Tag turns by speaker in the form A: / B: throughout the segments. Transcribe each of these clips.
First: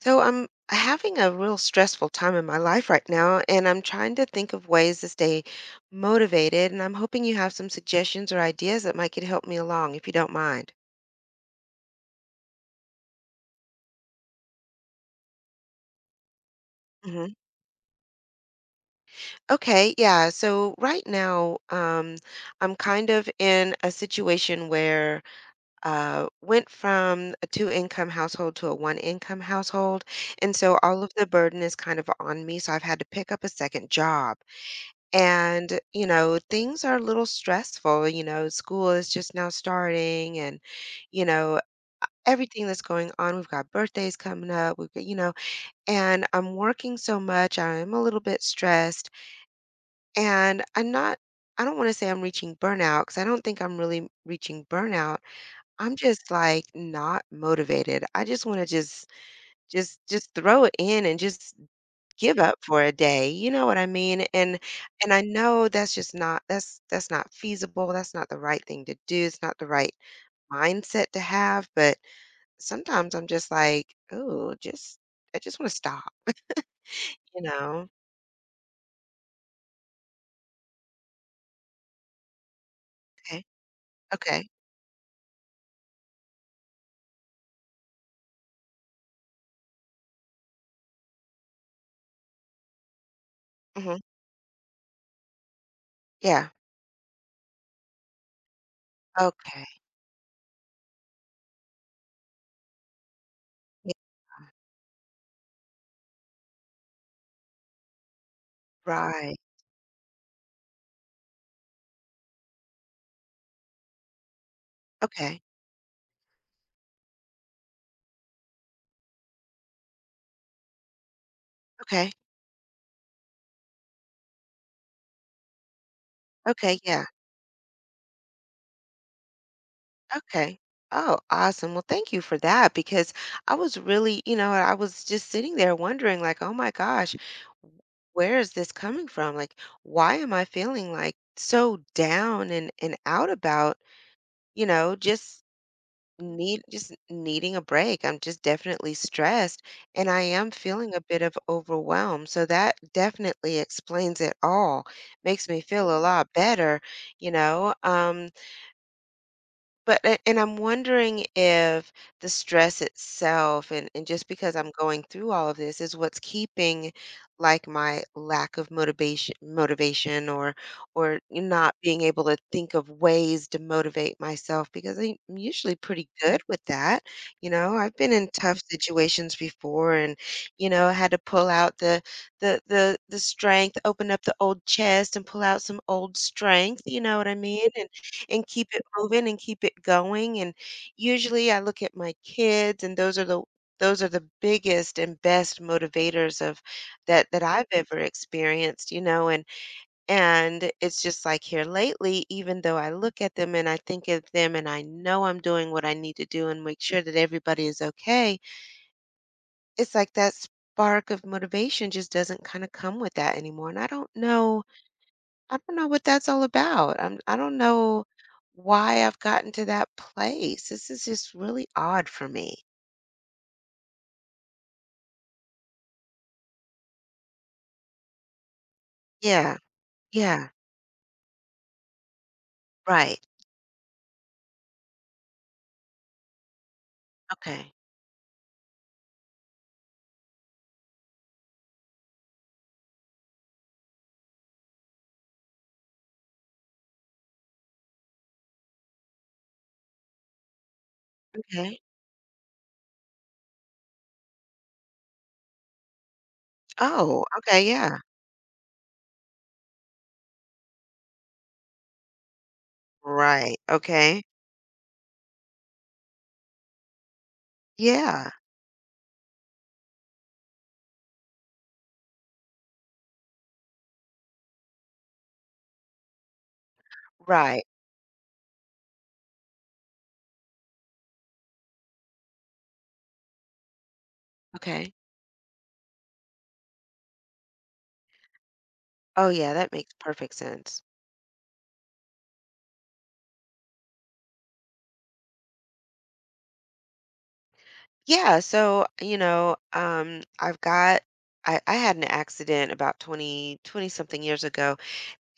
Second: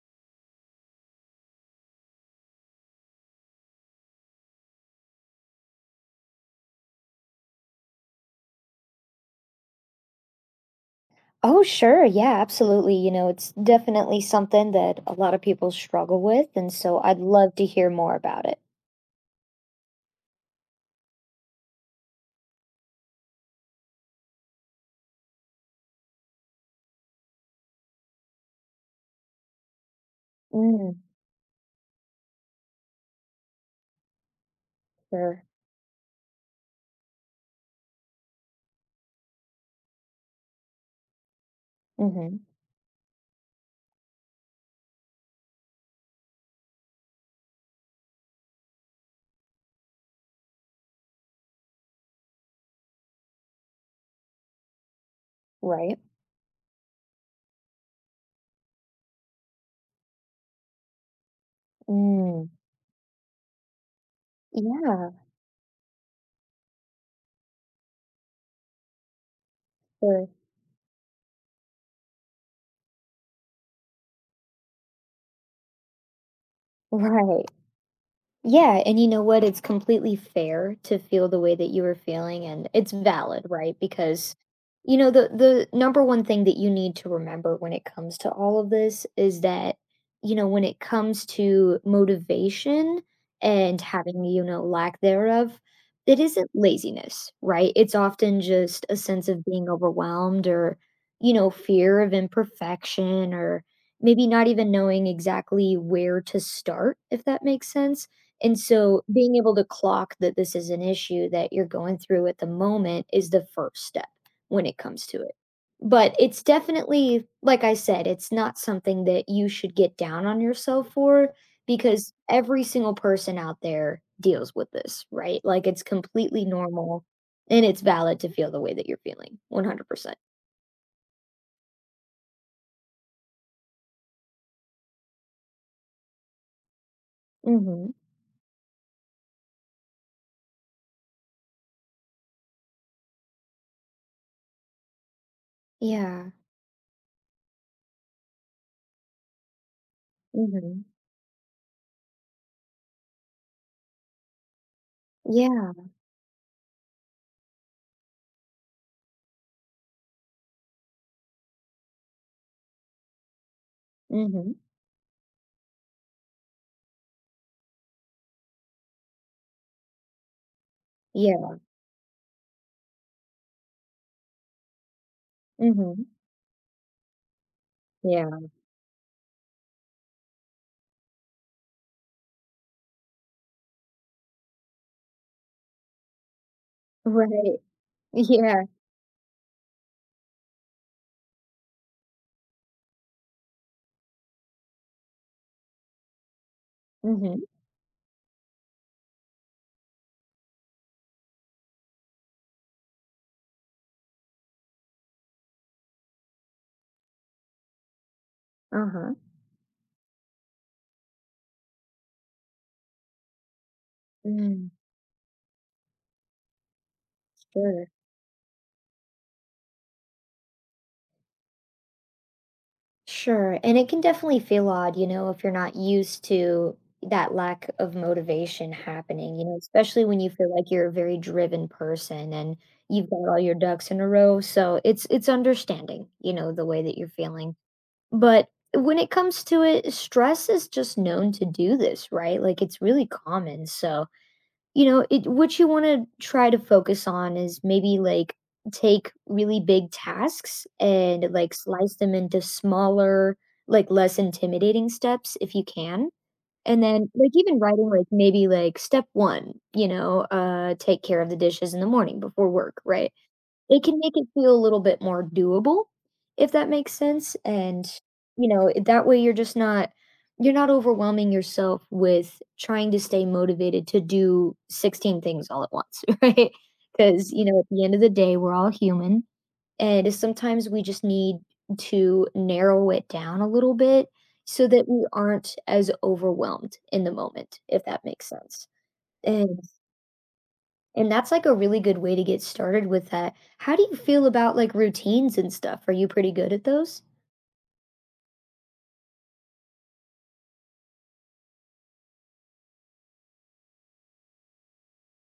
A: So I'm having a real stressful time in my life right now, and I'm trying to think of ways to stay motivated. And I'm hoping you have some suggestions or ideas that might could help me along, if you don't mind.
B: Oh, sure. Yeah, absolutely. You know, it's definitely something that a lot of people struggle with. And so I'd
A: Hmm.
B: love to hear more about it.
A: Okay, yeah. So right now, I'm kind of in a situation where went from a two-income household to a one-income household, and so
B: Mm,
A: all of the burden is kind of on me. So I've had to pick up a second job.
B: sure.
A: And, you know, things are a little stressful. You know, school is just now starting and, you know,
B: Mm-hmm.
A: everything that's going on. We've got birthdays coming up. We've got, and I'm working so much. I'm a little bit stressed and I'm not, I don't want to say I'm reaching burnout because I don't think I'm really reaching burnout. I'm
B: Right.
A: just like not motivated. I just want to just, just throw it in and just give
B: Mm,
A: up for a day, you know what I mean? And
B: yeah,
A: and I know that's just not that's not feasible. That's not the right thing to do. It's not the right
B: sure.
A: mindset to have, but sometimes I'm just like, "Oh, just I just want to stop," you
B: Right.
A: know?
B: Yeah, and you know what? It's completely fair to feel the way that you were feeling and it's
A: Okay.
B: valid, right? Because
A: Okay.
B: you know the number one thing that you need to remember when it comes to all of this is that you know when it comes to motivation and
A: Mhm.
B: having you know lack thereof, it
A: Yeah.
B: isn't laziness, right? It's often just a sense of
A: Okay.
B: being overwhelmed or you know fear of imperfection or
A: Yeah.
B: maybe not even knowing exactly where to start if that makes sense, and so
A: Right.
B: being able to clock that this is an issue that you're going through at the moment is the first step when it comes to it.
A: Okay.
B: But it's definitely, like I said, it's not something that you should get down on yourself for,
A: Okay.
B: because every single person out there deals with this, right? Like it's completely
A: Okay. Yeah.
B: normal and it's valid to feel the way that you're feeling 100%.
A: Okay. Oh, awesome. Well, thank you for that because I was really, you know, I was just sitting there wondering, like, oh my gosh,
B: Hmm.
A: where is this coming from? Like, why am I feeling like so down and out about, just
B: Yeah.
A: need just needing a break. I'm just definitely stressed and I am
B: Hmm.
A: feeling a bit of overwhelm. So that definitely explains it all. Makes me
B: Yeah.
A: feel a lot better, you know. Um but a and I'm wondering if the stress itself and just
B: Hmm.
A: because I'm going through all of this is what's keeping, like, my lack of motivation motivation or
B: Yeah.
A: not being able to think of ways to motivate myself because I'm usually
B: Hmm.
A: pretty good with that, you know? I've been in
B: Yeah.
A: tough situations before and, you know, had to pull out the the strength, open up the old chest and pull out some old strength, you know what I
B: Right.
A: mean? And
B: Yeah.
A: keep it moving and keep it going. And usually I look at my kids and those are the biggest and best motivators of that
B: Hmm.
A: that I've ever experienced, you know, and it's just like here lately, even though I look at them and I think of them and I know I'm doing what I need to do and make sure that everybody is okay,
B: Uh-huh.
A: it's like that spark of motivation just doesn't kind of come with that anymore. And
B: Mm,
A: I don't know what that's all about. I don't
B: sure.
A: know why I've gotten to that place. This is just really odd for me.
B: Sure. And it can definitely feel odd, you know, if you're not used to that lack of motivation happening, you
A: Yeah.
B: know, especially when you
A: Yeah.
B: feel like you're a very driven person and you've
A: Right.
B: got all your ducks in a row. So it's understanding, you know, the way that you're feeling.
A: Okay.
B: But when it comes to it, stress is just known to do this, right? Like it's really common. So you know, it what you wanna try to focus on is maybe, like, take really big tasks and, like,
A: Okay.
B: slice them into smaller, like, less intimidating steps if you can. And then,
A: Oh,
B: like, even
A: okay,
B: writing,
A: yeah.
B: like, maybe, like, step 1, you know, take care of the dishes in the morning before work, right?
A: Right.
B: It can make
A: Okay.
B: it feel a little bit more doable, if that makes sense, and,
A: Yeah.
B: you know, that way you're just not you're not overwhelming yourself with trying to stay motivated to do 16 things all at once, right? Because you know,
A: Right.
B: at the end of the day, we're all human, and sometimes we just need to narrow it down a little bit so that
A: Okay.
B: we aren't as overwhelmed in the moment, if that makes sense,
A: Oh, yeah,
B: and
A: that makes perfect sense.
B: and that's like a really good way to get started with that. How do you feel about like routines and stuff? Are you pretty good at those?
A: Yeah, so, you know, I've got I had an accident about 20 20 something years ago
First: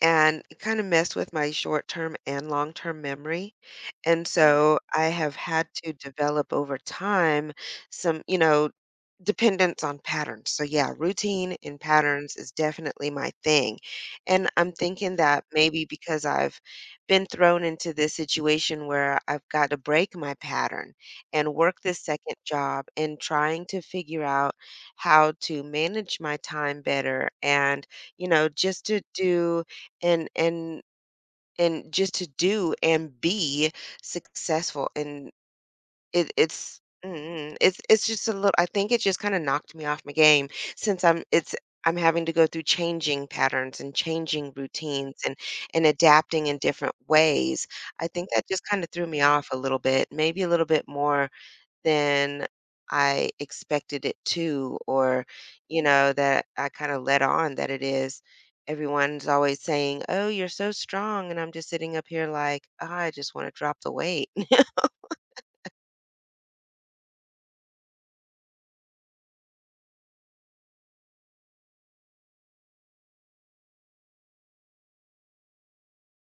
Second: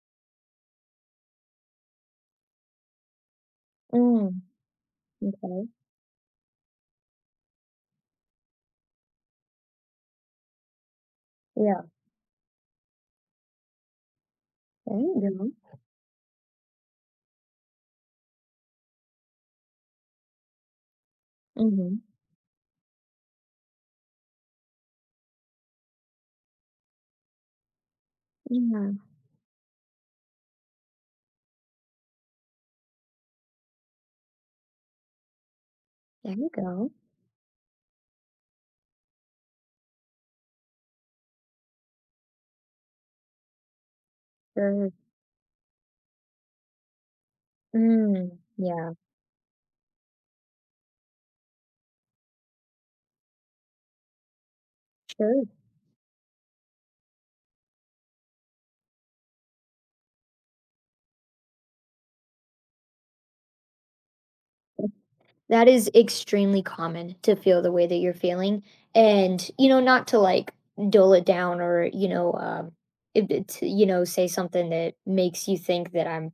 A: and it kind of messed with my short-term and long-term memory. And
B: Mm,
A: so I have
B: okay.
A: had to develop over time some, you know, dependence on patterns. So yeah, routine and
B: Yeah.
A: patterns is definitely my thing. And I'm
B: There
A: thinking
B: you
A: that
B: go.
A: maybe because I've been thrown into this situation where I've got to break my pattern and work
B: Mm-hmm.
A: this second job and trying to figure out how to manage my time better and, you know, just
B: Yeah.
A: to do and and and just to do and be successful and
B: There you
A: it's
B: go.
A: it's just a little. I think it just kind of knocked me off my game since I'm it's I'm having to go through changing patterns and changing
B: Sure.
A: routines and adapting in different ways. I think that just kind of
B: Yeah.
A: threw me off a little bit, maybe a little bit more than I expected it to, or,
B: Sure.
A: you know, that I kind of let on that it is. Everyone's always saying, "Oh, you're so strong." And I'm just sitting up here like, I just want to drop the weight.
B: That is extremely common to feel the way that you're feeling. And, you know, not to like dull it down or, you know, it's you know, say something that makes you think that I'm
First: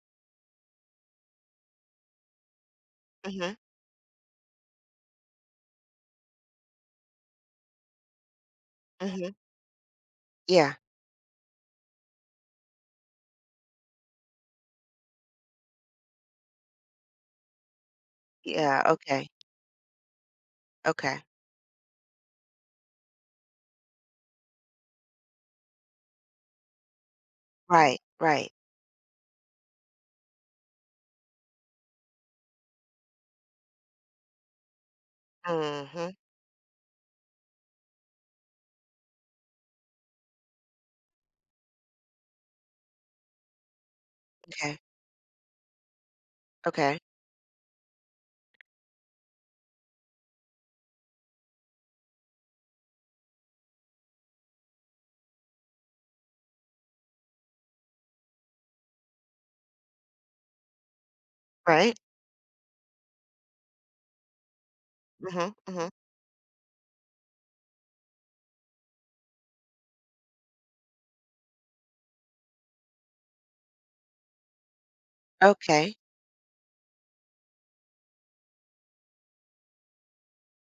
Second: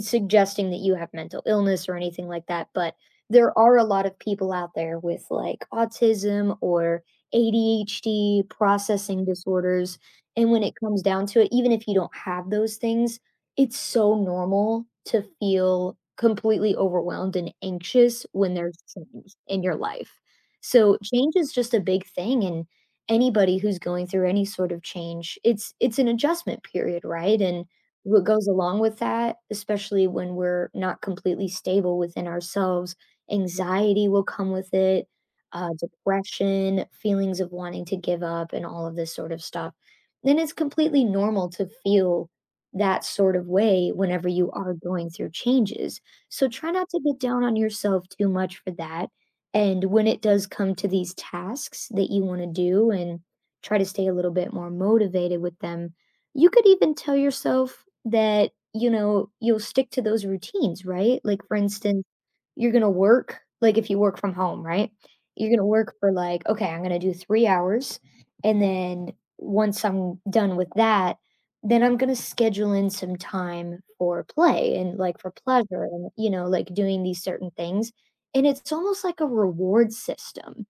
B: suggesting that you have mental illness or anything like that. But
A: Hmm.
B: there are a lot of people out there with like autism or ADHD, processing
A: Hmm.
B: disorders. And when
A: Yeah.
B: it comes down to it, even if you don't have those things, it's so normal to feel completely overwhelmed and anxious when there's
A: Yeah. Okay.
B: change in your life. So
A: Okay.
B: change is just a big thing and anybody who's going through any sort of change, it's an adjustment period, right? And
A: Right.
B: what goes
A: Right.
B: along with that, especially when we're not completely stable within ourselves, anxiety will come with it,
A: Hmm.
B: depression, feelings of wanting to give up, and all of this sort of stuff. Then it's completely normal to feel that sort of way whenever you are
A: Okay.
B: going through changes. So try not
A: Okay.
B: to get down on yourself too much for that. And when it does come to these tasks that you want to do and try to stay a little bit more motivated with them, you could even tell yourself that, you know, you'll stick to those routines, right? Like, for
A: Right.
B: instance, you're gonna work like, if you work from home, right? You're
A: Hmm.
B: gonna
A: Hmm.
B: work for, like, "Okay, I'm gonna do 3 hours, and then once I'm done with that, then I'm gonna schedule in some time for play and, like, for pleasure
A: Okay.
B: and, you know, like, doing these certain things." And it's almost like a reward system,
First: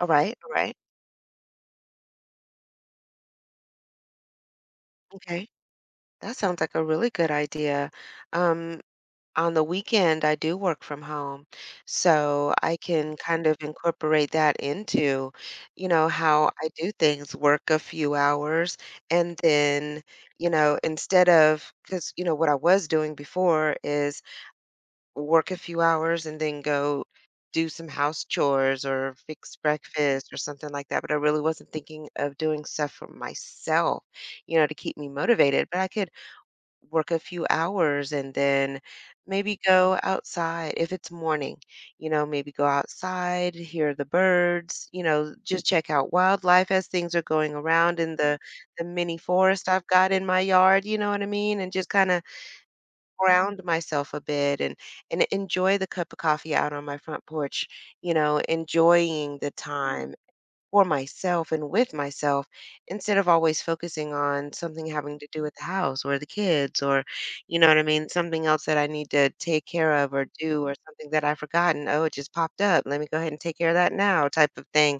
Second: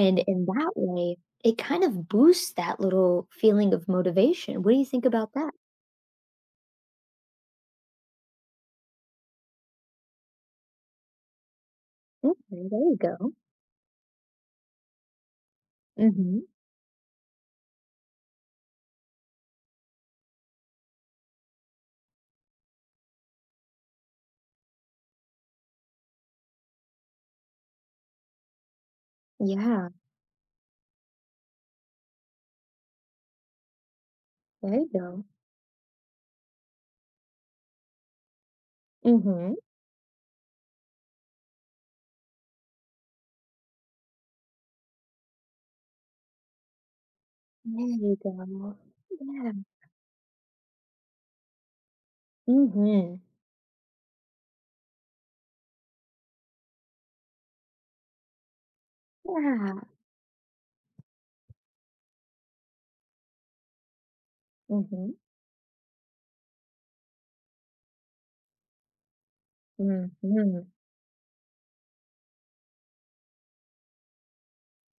A: All right.
B: in
A: All
B: that
A: right.
B: way, it kind of boosts that little feeling of motivation. What do you think about
A: Okay.
B: that?
A: That sounds like a really good idea. Um, on the weekend, I do work from home, so
B: Okay,
A: I
B: there you
A: can
B: go.
A: kind of incorporate that into, you know,
B: Mhm.
A: how I do things, work a few hours, and then, you know, instead of, because, you know, what I was doing before is work a few hours and then go do some house chores or fix
B: Yeah,
A: breakfast or something like that. But I really wasn't thinking of doing stuff for myself, you know, to
B: there you
A: keep me
B: go.
A: motivated. But I could work a few hours and then
B: Mhm.
A: maybe go outside if it's morning. You know, maybe go outside, hear the birds. You know, just check out wildlife as things are going
B: There
A: around in
B: you
A: the
B: go.
A: the mini
B: Yeah.
A: forest I've got in my yard, you know what I mean, and just kind of
B: Mhm.
A: ground myself a bit and enjoy the cup of coffee out on my front porch, you know, enjoying the
B: Yeah.
A: time for myself and with myself, instead of always focusing on something
B: Mhm.
A: having to do with the house or the kids or you know what I mean, something else that I need to take care of or do,
B: Mhm.
A: or something that I've forgotten. Oh, it just popped up, let me go ahead and take care of that now, type of thing.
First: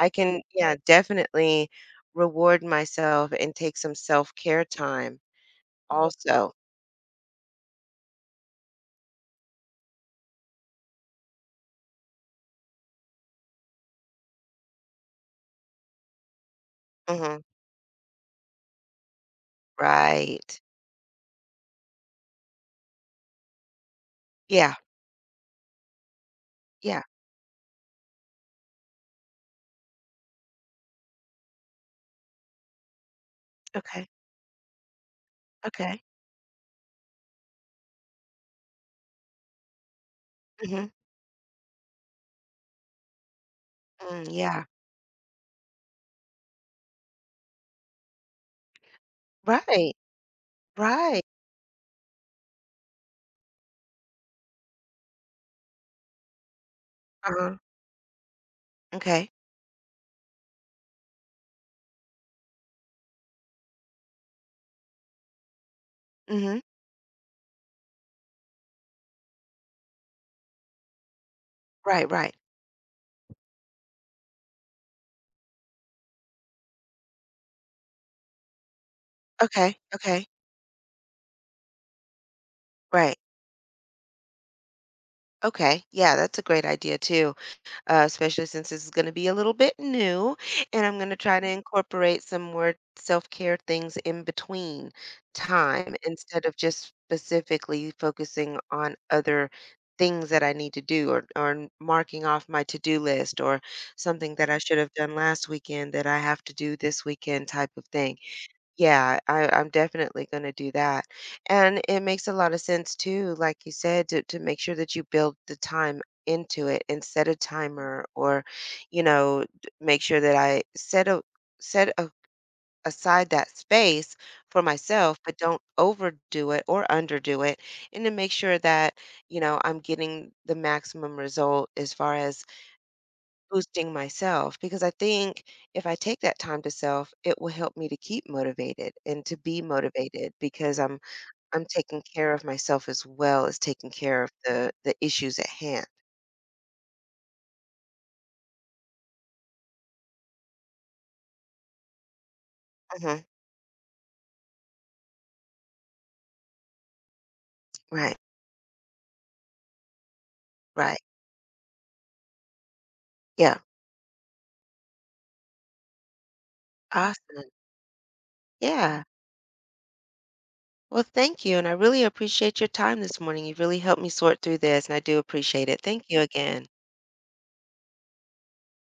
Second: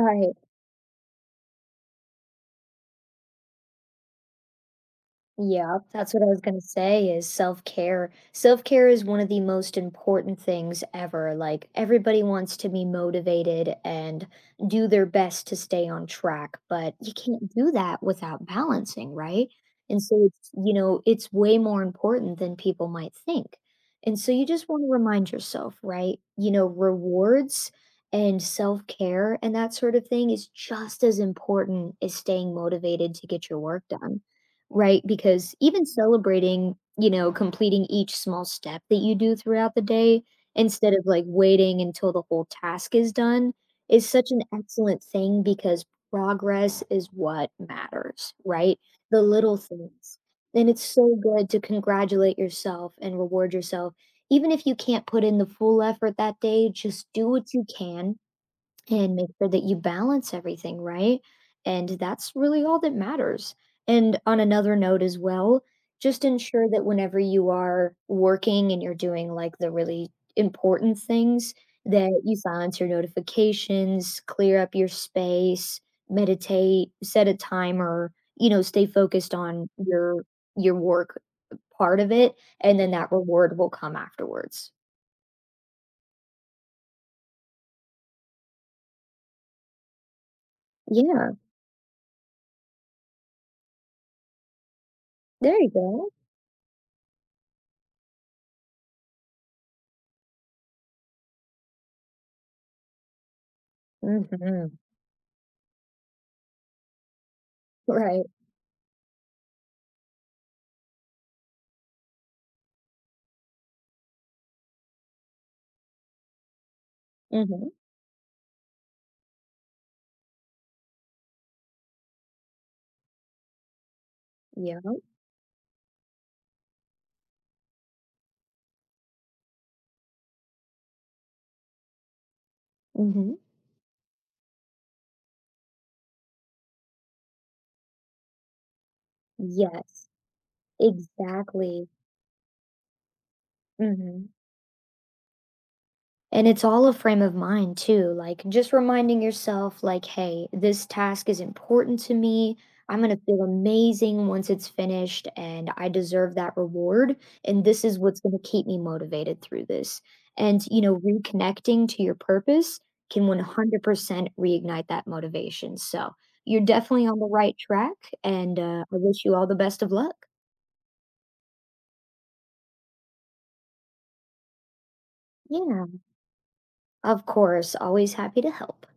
A: I can, yeah, definitely reward myself and take some self-care time
B: Yeah, that's what I was
A: also.
B: gonna say is self-care. Self-care is one of the most important things ever. Like everybody wants to be motivated and do their best to stay on track, but you
A: Hmm.
B: can't do that without balancing, right? And so it's,
A: Right.
B: you know, it's way more important than people might think. And so you just
A: Yeah.
B: want to remind yourself, right? You know,
A: Yeah.
B: rewards and self-care and that sort of thing is just as important as staying motivated to get your work
A: Okay.
B: done, right? Because even
A: Okay.
B: celebrating, you know, completing each small step that you do throughout the day
A: Hmm.
B: instead of like waiting until the whole task is done is
A: Mm,
B: such an
A: yeah.
B: excellent thing because progress is what matters, right? The little
A: Right,
B: things. And it's so
A: right.
B: good to congratulate yourself and reward yourself. Even if you can't put in the full effort that day, just do what
A: Uh-huh.
B: you can and make
A: Okay.
B: sure that you balance everything, right? And that's really all that matters. And on another note as well, just
A: Hmm.
B: ensure that whenever you are working and you're doing like the really important things,
A: Right,
B: that
A: right.
B: you silence your notifications, clear up your space, meditate, set a timer, you know, stay focused on
A: Okay, okay.
B: your work part of it, and then that
A: Right.
B: reward will come afterwards.
A: Okay. Yeah, that's a great idea too, especially since this is going to be a little bit new and I'm going to
B: Yeah,
A: try to incorporate some more self-care things in between
B: there you
A: time
B: go.
A: instead of just specifically focusing on other things that I need to do or marking off my to-do list or something that I should
B: Hmm.
A: have done last weekend that I have to do this weekend, type of thing.
B: Right.
A: Yeah, I'm definitely going to do that. And it makes a lot of sense too, like you said, to make sure that you build the time into it and set a
B: Hmm.
A: timer or, you know, make sure that I set a set a, aside that space for
B: Yeah.
A: myself, but don't overdo it or underdo it. And to make sure that, you know, I'm getting the maximum result as far as
B: Mhm.
A: boosting myself, because I think if I take that time to self, it will help me to keep motivated and to be
B: Yes,
A: motivated because I'm
B: exactly.
A: taking care of myself as well as taking care of
B: Mhm.
A: the issues at hand.
B: And it's all a frame of mind too, like just reminding yourself like, "Hey, this task is important to me. I'm gonna
A: Hmm.
B: feel amazing once it's finished and I deserve that reward, and this is
A: Right,
B: what's gonna keep me motivated through this." And, you know,
A: right.
B: reconnecting to your purpose can
A: Yeah.
B: 100% reignite that motivation, so, you're definitely on the
A: Awesome.
B: right track, and, I
A: Yeah.
B: wish you all the best of luck.
A: Well, thank you. And I really appreciate your time this morning. You really helped me sort through this, and I do appreciate it.
B: Yeah.
A: Thank you again.
B: Of course, always happy to help.